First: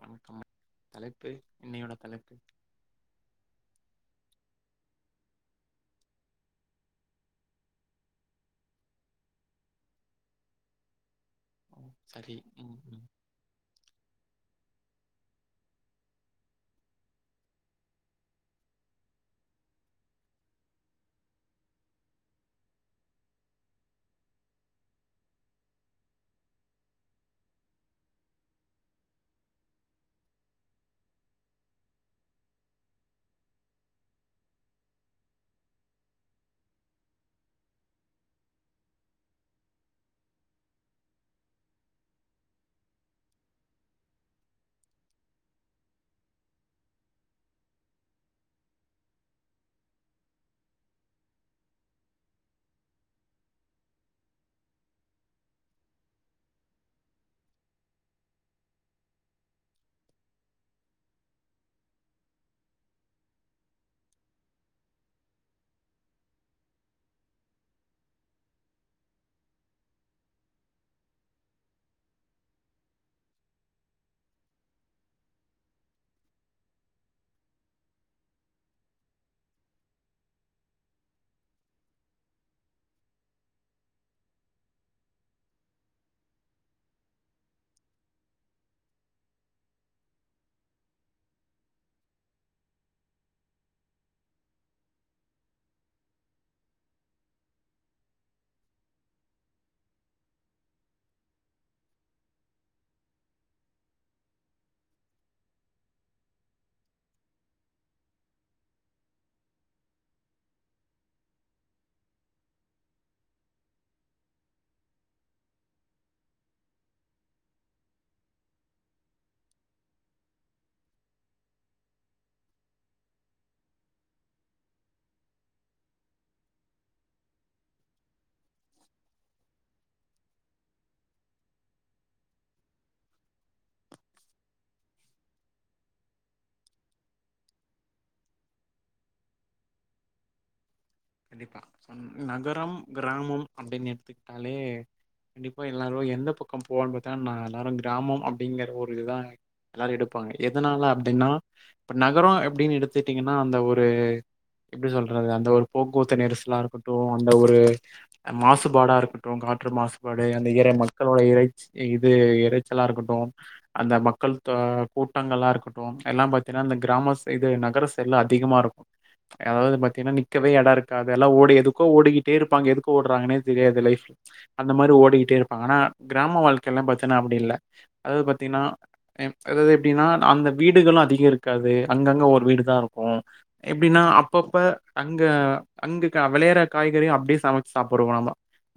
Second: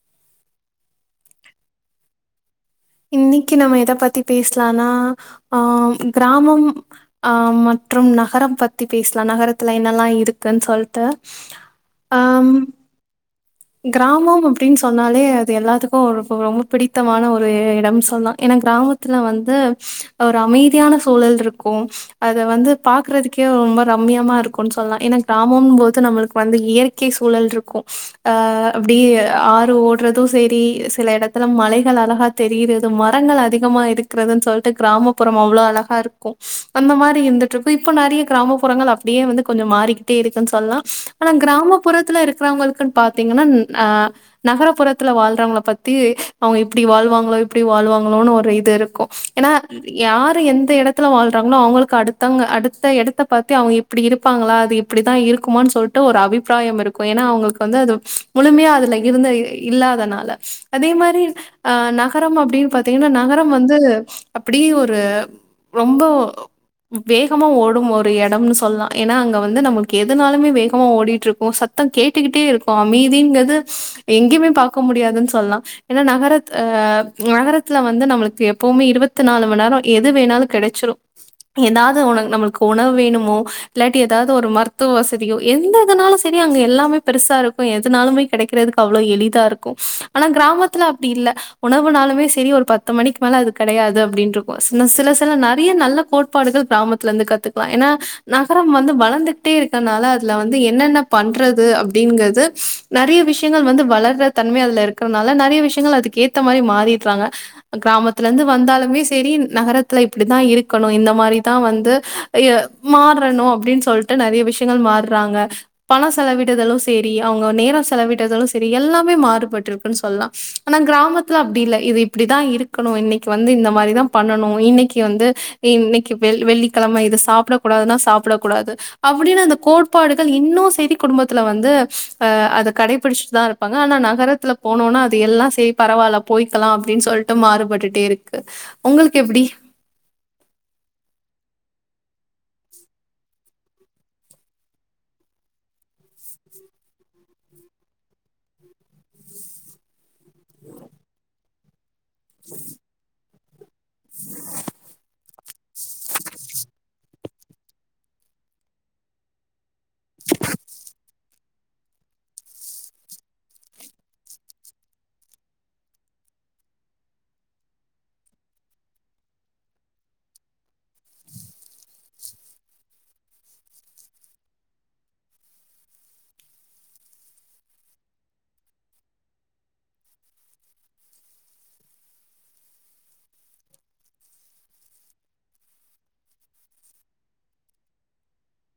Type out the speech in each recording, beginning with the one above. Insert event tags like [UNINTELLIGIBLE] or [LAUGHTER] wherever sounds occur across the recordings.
வணக்கம் தலைப்பு இன்னையோட தலைப்பு இன்னைக்கு நம்ம எத பத்தி பேசலானா ஆ கிராமம் ஆ மத் மற்றும் நகரம் பத்தி பேசலா நகரத்துல என்னெல்லா இருக்குன்னு சொல்ட்டு ம் சரி [INAUDIBLE] கிராமம் அப்டின்னு சொன்னாலே அது எல்லாத்துக்கு ரொ ரொம்ப பிடித்தமான ஒரு இடம் சொல்லலா ஏனா கிராமத்துல வந்து ஒரு அமைதியான சூழல் இருக்கும் அத வந்து பாக்குறதுக்கே ரொம்ப ரம்மியமா இருக்கும்னு சொல்லலா ஏன்னா கிராமம் போது நம்மளுக்கு வந்து இயற்கை சூழல் இருக்கு அப்டி ஆறு ஓட்றது செரி சில எடத்துல மலைகள் அழகா தெரியிறது மரங்கள் அதிகம் மா இருக்கறதுன்னு சொல்ட்டு கிராமப்புறம் அவ்வளோ அழகா இருக்கும் அந்த மாரி இருந்துட்டு இருக்கு இப்ப நெறைய கிராமப்புறம் கள் அப்டியே வந்து கொஞ்ச மாறிக்கிட்டே இருக்குன்னு சொல்லலா ஆனா கிராமப்புறத்துல இருக்கிறவங்களுக்கு பாத்தீங்கன்னா ஆ நகரப்புறத்துல வாழ்றவங்கள பத்தி அவுங்க இப்டி வாழ்வாங்களோ இப்டி வாழ்வா ளோ ஒரு இது இருக்கு ஏன்னா யாரு எந்த எடத்துல வாழ்றாங்களோ அவுங்களுக்கு அடுத்தங்க அடுத்த எடத்த பாத்தே அவுங்க இப்டி இருப்பாங்களா அது இப்படித்தா இருக்குமானு சொல்ட்டு ஒரு அபிப்பிராயம் இருக்கும் ஏனா அவுங்களுக்கு வந்து அது முழுமையா அதுல இருந்த இல்லாதனால அதே மாரி ஆ நகரம் அப்டின் பாத்தீங்கன்னா நகரம் வந்து அப்படி ஒரு ரொம்ப வேகமா ஓடும் ஒரு எடம்னு சொல்லலா ஏன்னா அங்க வந்து நம்மளுக்கு எதுனாலுமே வேகமா ஓடிட்ருக்கும் சத் சத்தம் கேட்டுக்கிட் இருக்கும் அமைதிங்கிறது எங்கேயுமே பாக்க முடியாதுன்னு சொல்லலா ஏன்னா நகரத் ஆ நகரத்துல வந்து நம்மளுக்கு எப்போவுமே இருவத்து நாலு மண்நேரம் எது வேணாலு கெடைச்சிடு ஏதாது ஒன்னு நம்மளுக்கு உணவு வேணுமோ இல்லாட்டி ஏதாது ஒரு மருத்துவ வசதியோ எந்த இதுனாலு சரி அங்க எல்லாமே பெருசா இருக்கு எதுனாலுமே கெடைக்கிறதுக்கு அவ்வளோ எளிதா இருக்கும் ஆனா கிராமத்துல அப்டி இல்ல உணவுனா சரி ஒரு பத்து மணிக்கு மேல அது கடையாது அப்படின் இருக்கும் சில சில நறைய நல்ல கோட்பாடுகள் கிராமத் ல இருந்து கத்துக்கலா ஏன்னா நகரம் வந்து வளர்ந்துட்டே இருக்கனால அதுல வந்து என்னென்ன பண்றது அப் டிங்கிறது நறைய விஷயங்கள் வந்து வளர்ற தன்மை அதல இருக்கிறதுனால நறைய விஷயங்கள் அதுக்கு ஏத்தமாரி மாறி ங்க கிராமத்துலேருந்து வந்தாலுமே செரி நகரத்துல இப்டித்தா இருக்கணும் இந்த மாரிதா வந்து மாறணும் அப்படின்னு சொல்ட்டு நறைய விஷயங்கள் மாறுறாங்க பணம் செலவிடுதலும் சரி அவங்க நேரம் செலவிட்டதாலும் சரி எல்லாமே மாறுபட்ருக்குன்னு சொல்லலா ஆனா கிராமத்துல அப்டி இல்ல இது இப்டிதா இருக்கணு இன்னைக்கு வந்து இந்த மாரிதா பண்ணணு இன்னைக்கு வந்து இன்னைக்கு வெள்ளிக்கெழ இது சாப்டக் கூடாதுன்னா சாப்டக் கூடாது அப்படின்னு அந்த கோட்பாடுகள் இன்னு செய்தி குடும்பத்துல வந்து ஆ அத கடைபிடிச்சிட்டு தான் இருப்பாங்க ஆனா நகரத்துல போனோம்னா அது எல்லா செய் பரவாயில்ல போய்க்கலாம் அப்படின்னு சொல்ட்டு மாறுபட்டுட்டே இருக்கு உங்களுக்கு எப்படி நகரம் கிராமம் அப்படின்னு எடுத்துக்கிட்டாலே கண்டிப்பா எல்லாரு எந்த பக்கம் போவான்னு பாத்தா நா எல்லாரும் கிராமம் அப்படிங்கற ஒரு இதுதா எல்லாரும் எடுப்பாங்க எதனால அப்படின்னா இப்ப நகரம் எப்படின்னு எடுத்துட்டீங்கன்னா அந்த ஒரு எப்படி சொல்றது அந்த ஒரு போக்குவத்து நெரிசலா இருக்கட்டும் அந்த ஒரு மாசுபாடா இருக்கட்டு காற்று மாசுபாடு அந்த இற மக்களோட இறைச் இது இறைச்சலா இருக்கட்டு அந்த மக்கள் கூட்டங்களா இருக்கட்டு எல்லாம் பாத்தீன்னா அந்த கிராம சைது நகர சைட்ல அதிகமா இருக்கூ அதாவது பாத்திங்ன்னா நிக்கவே எட இருக்காது எல்லா ஓடி எதுக்கோ ஓடிக்கிட்டே இருப்பாங்க எதுக்கு ஓட்ராங்கன்னே தெரியாது லைஃப் அந்த மாரி ஓடிக்கிட்டு இருப்பாங்க ஆனா கிராம வாழ்க்கைல்லாம் பாத்தின்னா அப்டி இல்ல அதாது பாத்தீங்ன்னா அதாது எப்டின்னா நா அந்த வீடுகளு அதிக இருக்காது அங்கங்க ஒரு வீடு தா இருக்கூ எப்டின்னா அப்பப்ப அங்க அங்கு கெ வெளையற காய்கறியு அப்டியே சமச்சு சாப்பிடுவோ நம்ப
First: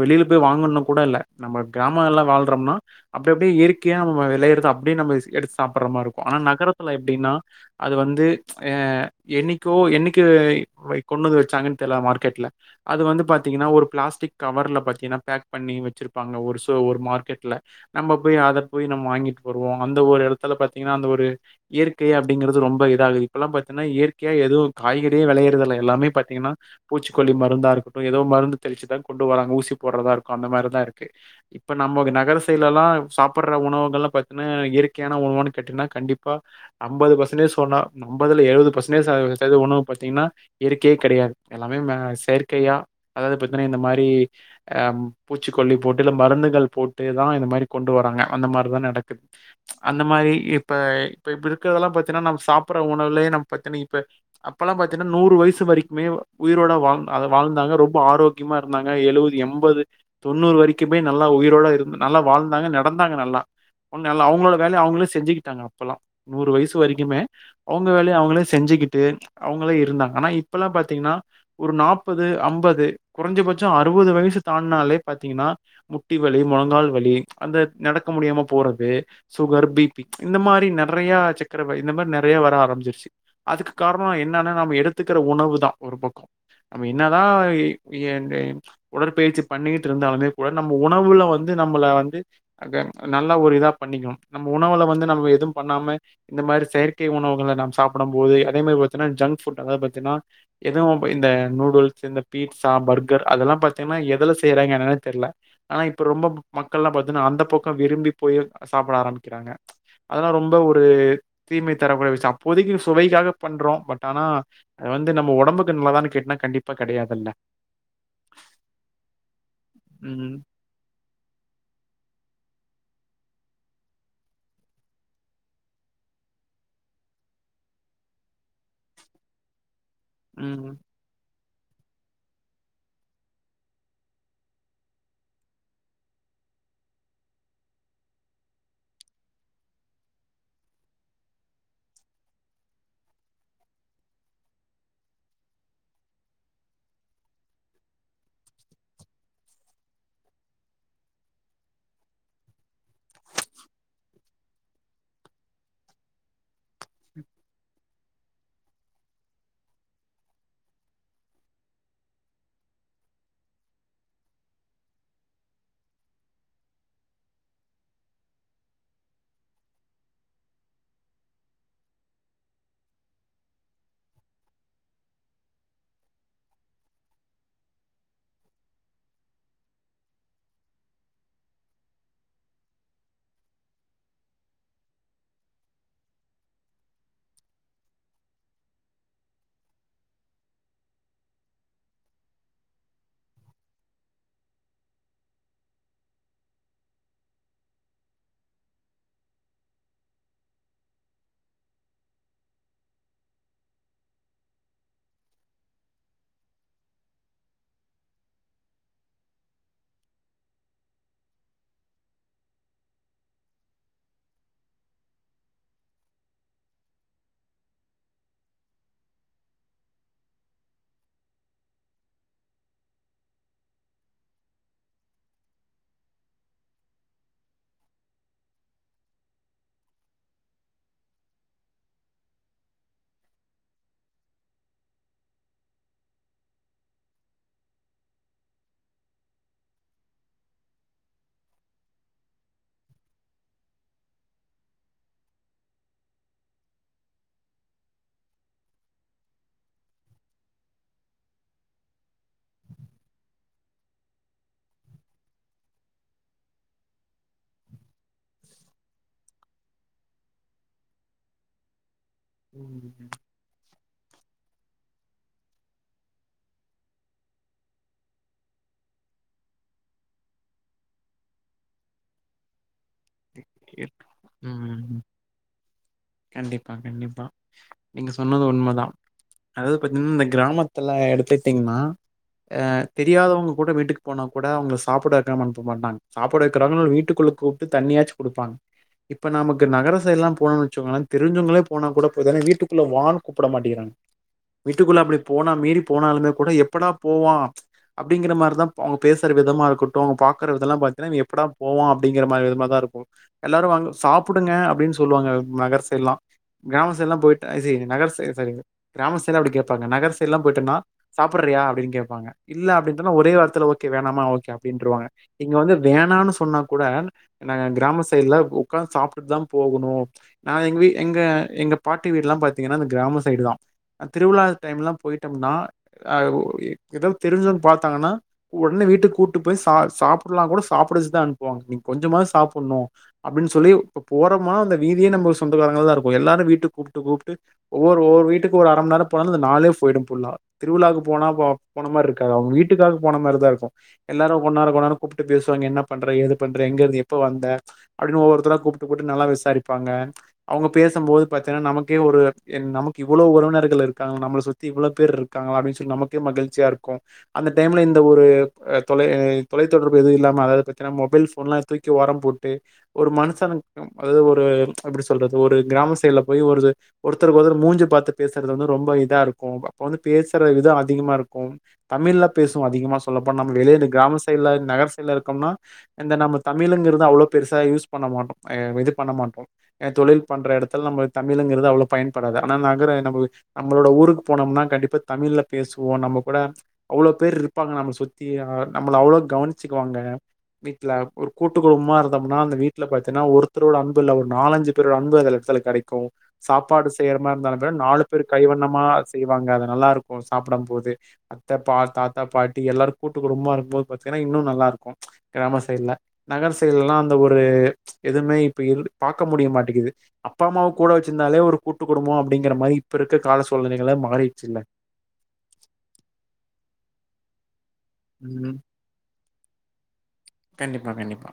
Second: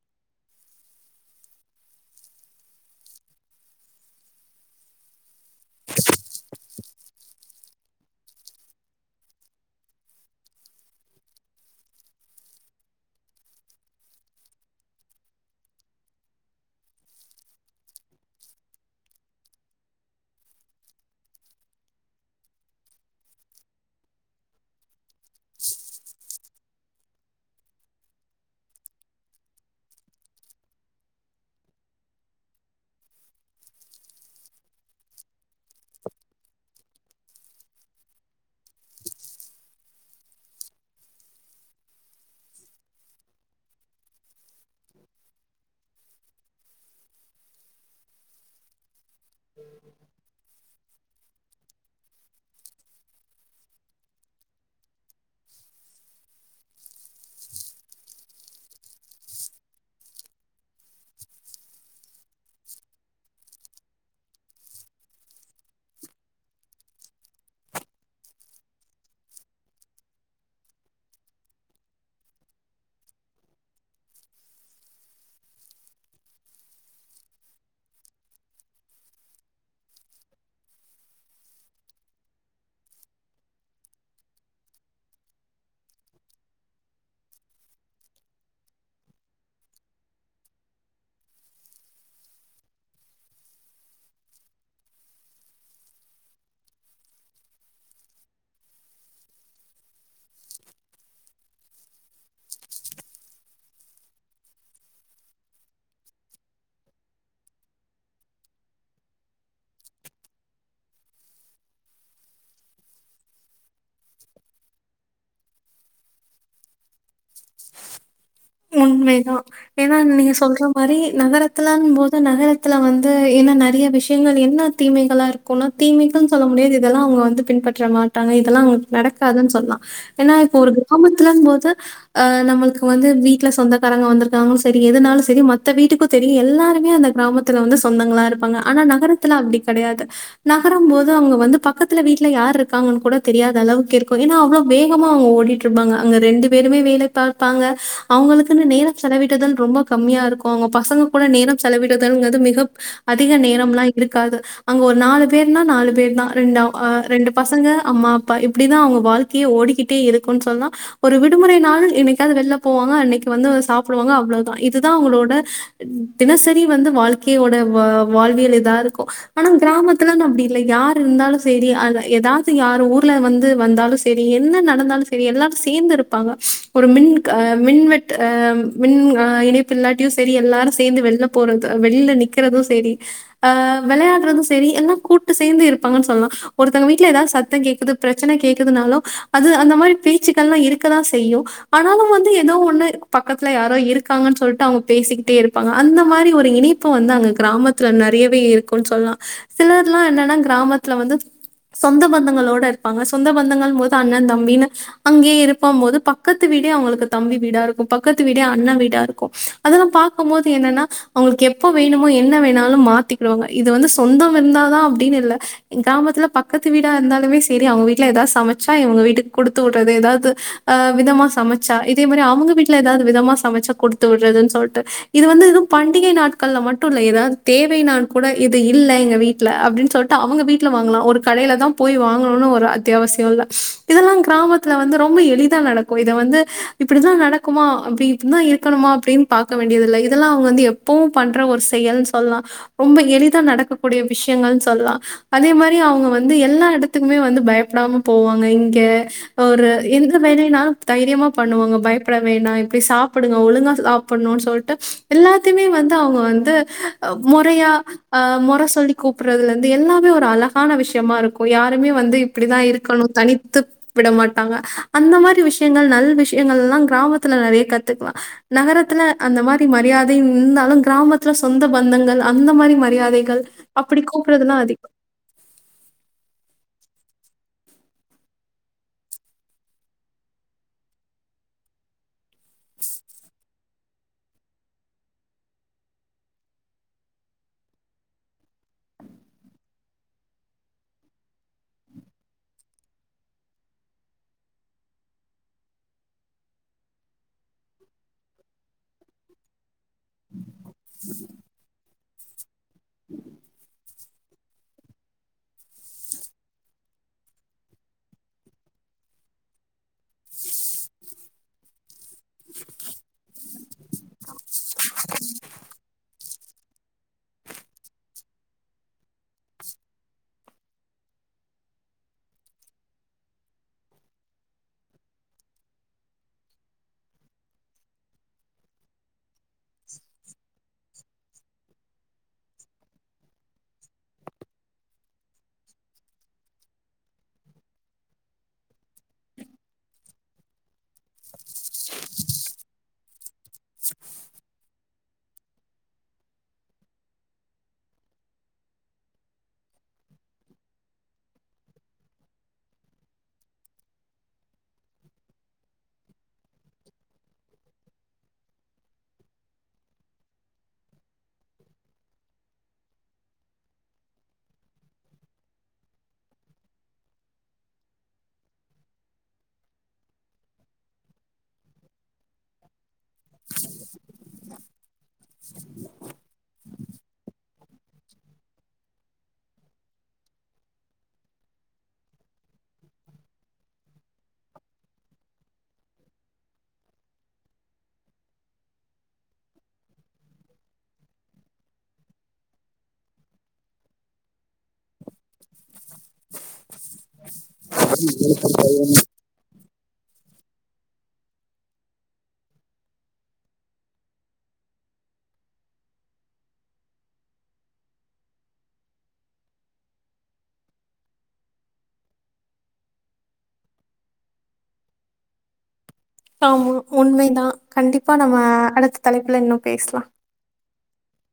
வெளில போய் வாங்கணு கூட இல்ல நம்ம கிராம எல்லா வாழ்றம்னா அப்டி அப்டியேயற்கையா நம்ப விளையறத அப் அப்டி நம்ம எடுத்து சாப்பிட்ற மார் ருக்கூ ஆனா நகரத் துல எப்டின்னா அது வந்து எ என்னிக்கோ என்னிக்கு வை கொண்டு வந்து வச்சாங்கன் தெர்ல மார்கெட்ல அது வந்து பாத்திங்கன்னா ஒரு ப்ளாஸ்டிக் கவர்ல பாத்திங்னா பேக் பண்ணி வச்சிரு பாங்க ஒரு சோ ஒரு மார்க்கெட்ல நம்ப போய் அத போய் நம் வாங்கிட்டு வருவோ அந்த ஒரு எடத்துல பாத்திங்ன்னா அந்த ஒரு இயற்கை அப்டிங்கறது ரொம்ப இதாகுது இப்பல்லா பாத்தின்னா இயற்கையா எதும் காய்கறியே வெளயறதில்லயா எல்லாமே பாத்திங்கன்னா பூச்சிக்கொல்லி மருந்தா இருக்கட்டு ஏதோ மருந்து தெளிச்சுதா கொண்டு வராங்க ஊசி போடுறதா இருக்கூ அந்த மாரிதா ருக்கு இப்ப நம்ம நகரசைட்ல எல்லா சாப்பிற உணவுகள் பாத்தன்ன இயற்கையான உணவானு கேட்டனா கண்டிப்பா அம்பது பர்சன்டேஜ் சொன்னா நம்பதுல எழுவது பர்சன்டேஜ் [UNINTELLIGIBLE] உணவு பாத்திங்கன்னா இயற்கையே கெடையாது எல்லாமே ம செயற்கையா அதாவ்து பாத்தன்னா இந்த மாரிஅ பூச்சிக் கொல்லி போட்டு இல்ல மருந்துகள் போட்டுதான் இந்த மாரி கொண்டு வராங்க அந்த மாரிதான் நடக்குது அந்த மாரி இப் இப்ப இப்ப இருக்கிறதெல்லாம் பாத்தீன்னா நம் சாப்புற உணவுலே நம் பாத்தனா இப்ப அப்பல்லாம் பாத்தீன்னா நூறு வயசு வரைக்குமே உயிரோட வாழ் வாழ்ந்தாங்க ரொம்ப ஆரோக்கியமா இருந்தாங்க எழுவது எண்பது தொண்ணூறு வரிக்குமே நல்லா உயிரோட இருந்து நல்லா வாழ்ந்தாங்க நடந்தாங்க நல்லா ஒண்ணல்ல அவுங்களோட வேலைய அவுங்களே செஞ்சுக்கிட்டாங்க அப்பல்லா நூறு வயசு வரைக்குமே அவுங்க வேலைய அவுங்களே செஞ்சி கிட்டு அவுங்களே இருந்தாங்க ஆனா இப்பல்லா பாத்தீங்ன்னா ஒரு நாப்பது அம்பது குறஞ்சபட்ச அறுவது வயசு தான்ட்னாலே பாத்தீங்கன்னா முட்டி வலி முழங்கால் வழி அந்த நடக்க முடியாம போறது சுகர் பி பி இந்த மாரி நறையா செக் இருக்குறப்ப இந்த மாரி நறைய வர ஆரம்பிச்சிருச்சி அதுக்கு காரணம் என்ன நா நாம எடுத்துக்கு ருக்கிற உணவு தான் ஒரு பக்கோ நம்ம என்னதா உடற்பயிற்சி பண்ணிக்கிட்டு இருந்தாலுமே கூட நம்ப உணவுல வந்து நம்பள வந்து நல்ல ஒரு இதா பண்ணிக்கணும் நம்ம உணவுல வந்து நம்ம எதும் பண்ணாம இந்த மாரி செயற்கை உணவுகள நாம் சாப்டம் போது அதே மாரி பாத்தனா ஜங்க்ஃபுட் அதாவ்து பாத் னா எதுவு ப இந்த நூடுல்ஸ் இந்த பீட்சா பர்கர் அதெல்லாம் பாத்தீங்கன்னா எதல செய்யறாங்க என்ன னு தெர்ல ஆனா இப்ப ரொம்ப மக்கள்லா பாத்தனா அந்த பக்கோ விரும்பி போய் சாப்ட ஆரம்பிக்கிறாங்க அதெல்லா ரொம்ப ஒரு தீமை தரக்கூட விஷய அப்போதைக்கு சுவைக்காக பண்றோ பட் ஆனா அது வந்து நம்ம ஒடம்புக்கு நல்லதான்னு கேட்டனா கண்டிப்பா கெடையாதுல்ல உண்மைதா ஏன்னா நீங்க ம் சொல்ற மாரி நகரத்துலன் போது நகர துல வந்து என்ன நறைய விஷயங்கள் என்ன தீமைகளா இருக்கூனா தீமைகள்னு சொல்ல முடியாது இதெல்லா அவுங்க வந்து பின் பற்ற மாட்டாங்க இதெல்லா அவுங்களுக்கு நடக்காதுன் சொல்லா ஏன்னா இப்ப ஒரு ம் கிராமத்துலன் போது அ நம்மளுக்கு வந்து வீ ட்ல சொந்தக்காரங்க வந்திருக்காங்கனு சரி எதுனாலு செரி மத்த வீட்டுக்கூ தெரியு எல்லாருமே அந்த கிராமத்துல வந்து சொந்தங்களா இருப் பாங்க ஆனா நகரத்துல அப்டி கெடையாது நகரம் போது அவுங்க வந்து பக்கத்துல வீட்ல யார் இருக்காங்கன்னு கூட தெரியா யாத அளவுக்கு இருக்கூ ஏன்னா அவ்வளவு வேகமா அவுங்க ஓடிட்டு இருப்பாங்க அங்க ரெண்டு பேருமே வேல பார்ப்பாங்க அவுங்களுக்குன்னு நேரம் செலவிடுதல் ரொம்ப கம்மியா இருக்கூ அவுங்க பசங்க கூட நேரம் செலவிடுதல்ங்கறது மிக அதிக நேரம்லா இருக்காது அங்க ஒரு நாலு பேர்னா நாலு பேர்தான் ரெண்ட ரெண்டு பசங்க அம்மா அப்பா இப்டிதான் அவுங்க வாழ்க்கையே ஓடிக்கிட்டே இருக்குன் சொல்லா ஒரு விடுமுறை நாள் என்னைக்காவ்து வெள்ல போவாங்க அன்னக்கி வந்து சாப்டுவாங்க அவ்ளதா இதுதா அவுங்களோட தினசரி வந்து வாழ்க்கையோட வா வாழ்வியல் இதா இருக்கூ ஆனா கிராமத்துலனு அப்டி இல்ல யார் இருந்தாலு செரி அத ஏதாவ்து யார் ஊர்ல வந்து வந்தாலு செரி என்ன நடந்தாலு செரி எல்லாரு சேந்து இருப்பாங்க ஒரு மின் க மின்வெட்டு ஆ மின் ஆ இணைப்பு இல்லாட்டியு செரி எல்லாரு சேந்து வெள்ல போறது வெளில நிக் கறதூ செரி ஆ வெளையாட்றதூ செரி எல்லா கூட்டு சேந்து இருப்பாங்கன் சொல்லா ஒருத்தங்க வீட்ல ஏதாவது சத்தம் கேக்குது பிரச்சனை கேக்குதுனாலும் அது அந்த மாரி பேச்சுகள்லாம் இருக்கதான் செய்யும் ஆனாலும் வந்து ஏதோ ஒண்ணு பக்கத்தில யாரோ இருக்காங்கன்னு சொல்ட்டு அவங்க பேசிக்கிட்டே இருப்பாங்க அந்த மாரி ஒரு இணைப்பு வந்து அங்க கிராமத்துல நிறையவே இருக்கும்ன்னு சொல்லலாம் சிலர்லாம் என்னன்னா கிராமத்துல வந்து சொந்த பந்தங்களோட இருப்பாங்க சொந்த பந்தங்கள் போது அண்ணன் தம்பினு அங்கேயே இருப்ப போது பக்கத்து வீட அவங்களு தம்பி வீடா இருக்கும் பக்கத்து வீட அண்ணா வீடா இருக்கும் அதெல்லாம் பார்க்கும்போது என்னன்னா அவங்களுக்கு எப்ப வேணும் என்ன வேணாலும் மாத்திகிடுவாங்க இது வந்து சொந்தம் இருந்தாதா அப்படின்னு இல்ல கிராமத்துல பக்கத்து வீட இருந்தாலுமே செரி அவங்க வீட்டுல ஏதாவது சமைச்சா இங்க வீட்டுக்கு கொடுத்து விடு்றது ஏதாவது ஆ விதமா சமை ச்ச இதே மாரி அவங்க வீட்டுல ஏதாவது விதமா சமைச்ச கொடுத்து விடுறதுன்னு சொல்லிட்டு இது வந்து எதுவும் பண்டிகை நாட்கள் மட்டுல்ல ஏதாவது தேவைையினானு கூட இது இல்ல எங்க வீட்ல அப்டின்னு சொல்லிட்டு அவங்க வீட்ல வாங்கலா ஒரு கடையில தான் போய் வாங்கணும்னு ஒரு அத்தியாவசியம் இல்ல இதெல்லாம் கிராமத்துல்ல வந்து ரொம்ப எளிதா நடக்கும் இத வந்து இப்டித்தா நடக்குமா அப்படி இப்டிதா இருக்கணுமா அப்டின்னு பார்க்க வேண்டியதில்ல இதெல்லாம் அவங்க வந்து எப்பவும் பண்ற ஒரு செயல் சொல்லலாம் ரொம்ப எளிதாக நடக்கக்கூடிய விஷயங்கள் சொல்லலாம் அதே மாரி அவங்க வந்து எல்லா இடத்துக்குமே வந்து பயப்படாம போவாங்க இங்க ஒரு எந்த வேலைனாலும் தைரியமா பண்ணுவாங்க பயப்பட வேணாம் இப்படி சாப்புடுங்க ஒழுங்கா சாப்புடணும்னு சொல்லிட்டு எல்லாத்தையுமே வந்து அவங்க வந்து வந்து மொறையா ஆ மொற சொல்லி கூப்புறதுல இருந்து எல்லாமே ஒரு அழகான விஷயமா இருக்கும் யாருமே வந்து இப்படிதான் ம். இருக்கணும் தனித்து விட மாட்டாங்க அந்த மாரி விஷயங்கள் நல் விஷ யங்கள்லாம் கிராமத்துல நெறைய கத்துக்கலாம் நகரத்ததுல அந்த மாரி மரியாதை இருந்தாலும் கிராமத்துல சொந்த பந்தங்கள் அந்த மாரி மரி ம்ம் கண்டிப்பா கண்டிப்பா நீங்க சொன்னது உண்மதா அதாவது பாத்தீங்கன்னா இந்த கிராமத்துல எடுத்துட்டீங்கன்னா அ தெரியாதவங்க கூட வீட்டுக்கு போனா கூட அவங்க சாப்ட வக்காம அனுப்ப மாட்டாங்க சாப்ட வைகரெக்கிங்களோ வீட்டுக்குள்ள கூப்டு தண்ணியாச்சு குடுப்பாங்க இப்ப நமக்கு நகரசைடுலா போனோம்ன்னு வச்சோங்களே தெரிஞ்சோங்களே போனா கூட போய் வீட்டுக்குள்ள வானு கூப்புட மாட்டேகிறாங்க வீட்டுக்குள்ள அப்டி போனா மீறி போனாலுமே கூட எப்படா போவான் அப்டிங்கிற மாரி தா அவங்க பேசுற விதமா இருக்கு அவுங்க பாக்குற விதலா பாத்தீங்கனா எப்பட போவா அப்டிங்கிற மாரி தா இருக்கும் எல்லாரும் வங்க சாப்புடுங்க அப்டின்னு சொல்லுவாங்க நகர் சைடுலா கிராம சைடுலா போய்டா இ சீ நகர் சைடு சாரி கிராம சைடுலா அப்டி கேப்பாங்க நகர் சைடுலா அப்டி போய்டோன சாப்புரி யா அப்டின்னுே கேப்பாங்க இல்ல அப்டினா ஒரே வார்த்தைல ஓகே வேணாமா ஓகே அப்டின்றுவாங்க இங்க வந்து வேணான்னு சொன்னா கூட ந கிராம சைடு்ல உக்காந்து சாப்ட்டு தான் போகணு நா எங்க வீ எங்க எங்க பாட்டிலா பாத்தீங்கன்னா அந்த கிராம சைடு தா திருவிழா டைம் எல்லாம் போயிட்டோம்னா ஆ ஏதோ தெரிஞ்சோங்க பாத்தாங்கன்னா உடனே வீட்டுக்கு கூட்டு போய் சா சாப்டலானு கூட சாப்டவச்சுதான் அனுப்புவாங்க நீங்க கொஞ்சமா சாப்புடணும் அப்டின்னு சொல்லி போறம்னா அந்த வீதியே நம்ம சொந்தகாரங்கள தா இருக்கும் எல்லாரும் வீட்டு கூப்ட்டு கூப்ட்டு ஒவ்வொரு ஒவ்வொரு வீட்டுக்கு ஒரு அரை நேரம் போன அந்த நாளே போயிடும் புள்ளா திருவிழாக்கு போன போ மாரி இருக்க அவுங்க வீட்டுக்காக போன மாதிரிதா இருக்கும் எல்லாரும் ஒன்னார் ஒன்னார் கூப்ட்டு பேசுவாங்க என்ன பண்ற எது பண்ற எப்போ வந்த அப்டின்னு ஒவ்வொருத்தரா கூப்புட்டு நல்லா விசாரிப்பாங்க அவங்க பேசும்போது பாத்தேன்னா நமக்கே ஒரு ஒரு நமக்கு இவ்வளவு உறவினர்கள் இருக்காங்க நம்மள சுத்தி இவ்வளோ பேர் இருக்காங்க அப்டின்னு சொல்லி நமக்கே மகிழ்ச்சியா இருக்கு அந்த டைம்ல இந்த ஒரு தொலை தொலைத்த தொடர்பு எதுவு இல்லாம அதவது பதான மொபைல் போன்லா தூக்கி ஓரம் போட்டு ஒரு மனுசனுக்கு ஒரு எப்படி சொல்றது ஒரு கிராம சைடல போய் ஒரு ஒருத்தர் ஒருத்தருக்கு மூஞ்சு பார்த்து பேசுறது வந்து ரொம்ப இதா இருக்கு அப்ப வந்து பேசுற விதம் அதிகமா இருக்கு தமிழ்ல பேசும் அதிகமா சொல்லப்ப நம்ம வெளியே கிராம சைடல நகர் சைடல இருக்கம்னா நம்ம தமிழ்ங்க அவ்வளோக் பெருசா யூஸ் பண்ண மாட்டோம் இது பண்ண மாட்டோம் தொழில் பண்ற இடத்தில் நம தமிழ்ங்கிறது அவ்வளவு பயன்படா ஆனா நகரம் நம்மளோட ஊருக்கு போனோம்னா கண்டிப்பா தமிழ்ல பேசுவோம் நம்ம கூட அவ்வளவு பேர் இருப்பாங்க நம்ம சுத்தி நம்மள அவ்ளோ கவனிச்சுக்குவாங்க வீட்டுல ஒரு கூட்டுக்கு குடும்பமா இருந்தோம்னா அந்த வீட்டுல பாத்தீங்கன்னா ஒருத்தரோட அன்பு இல்ல ஒரு நாலஞ்சு பேரோட அன்பு எங்களுக்கு கிடைக்கும் சாப்பாடு செய்யற மாதிரி இருந்த நாலு பேர் கைவண்ணமா செய்வாங்க அத நல்லா இருக்கு சாப்பிடம் போதே அத்தை பா தாத்தா பாட்டி எல்லாரு கூட்டு குடும்பமா இருக்கும்போது பாத்தீங்கன்னா இன்னு நல்லா இரு கிராம சைட்ல நகர் செயல்லா அந்த ஒரு எதுவுமே இப்ப இரு பாக்க முடிய மாட்டேங்கிது அப்பா அம்மாவ கூட வச் ச்சிதாலே ஒரு கூட்டு குடும்ப அப்டிங்கிற மாரி இப்ப இருக்க கால சூழ்நிலைகல மாறிடுச்சுல்ல ஆமா உண்மைதா கண்டிப்பா நம்ம ம் அடுத்த தலைப்புல இன்னு பேசலா கண்டிப்பா கண்டிப்பா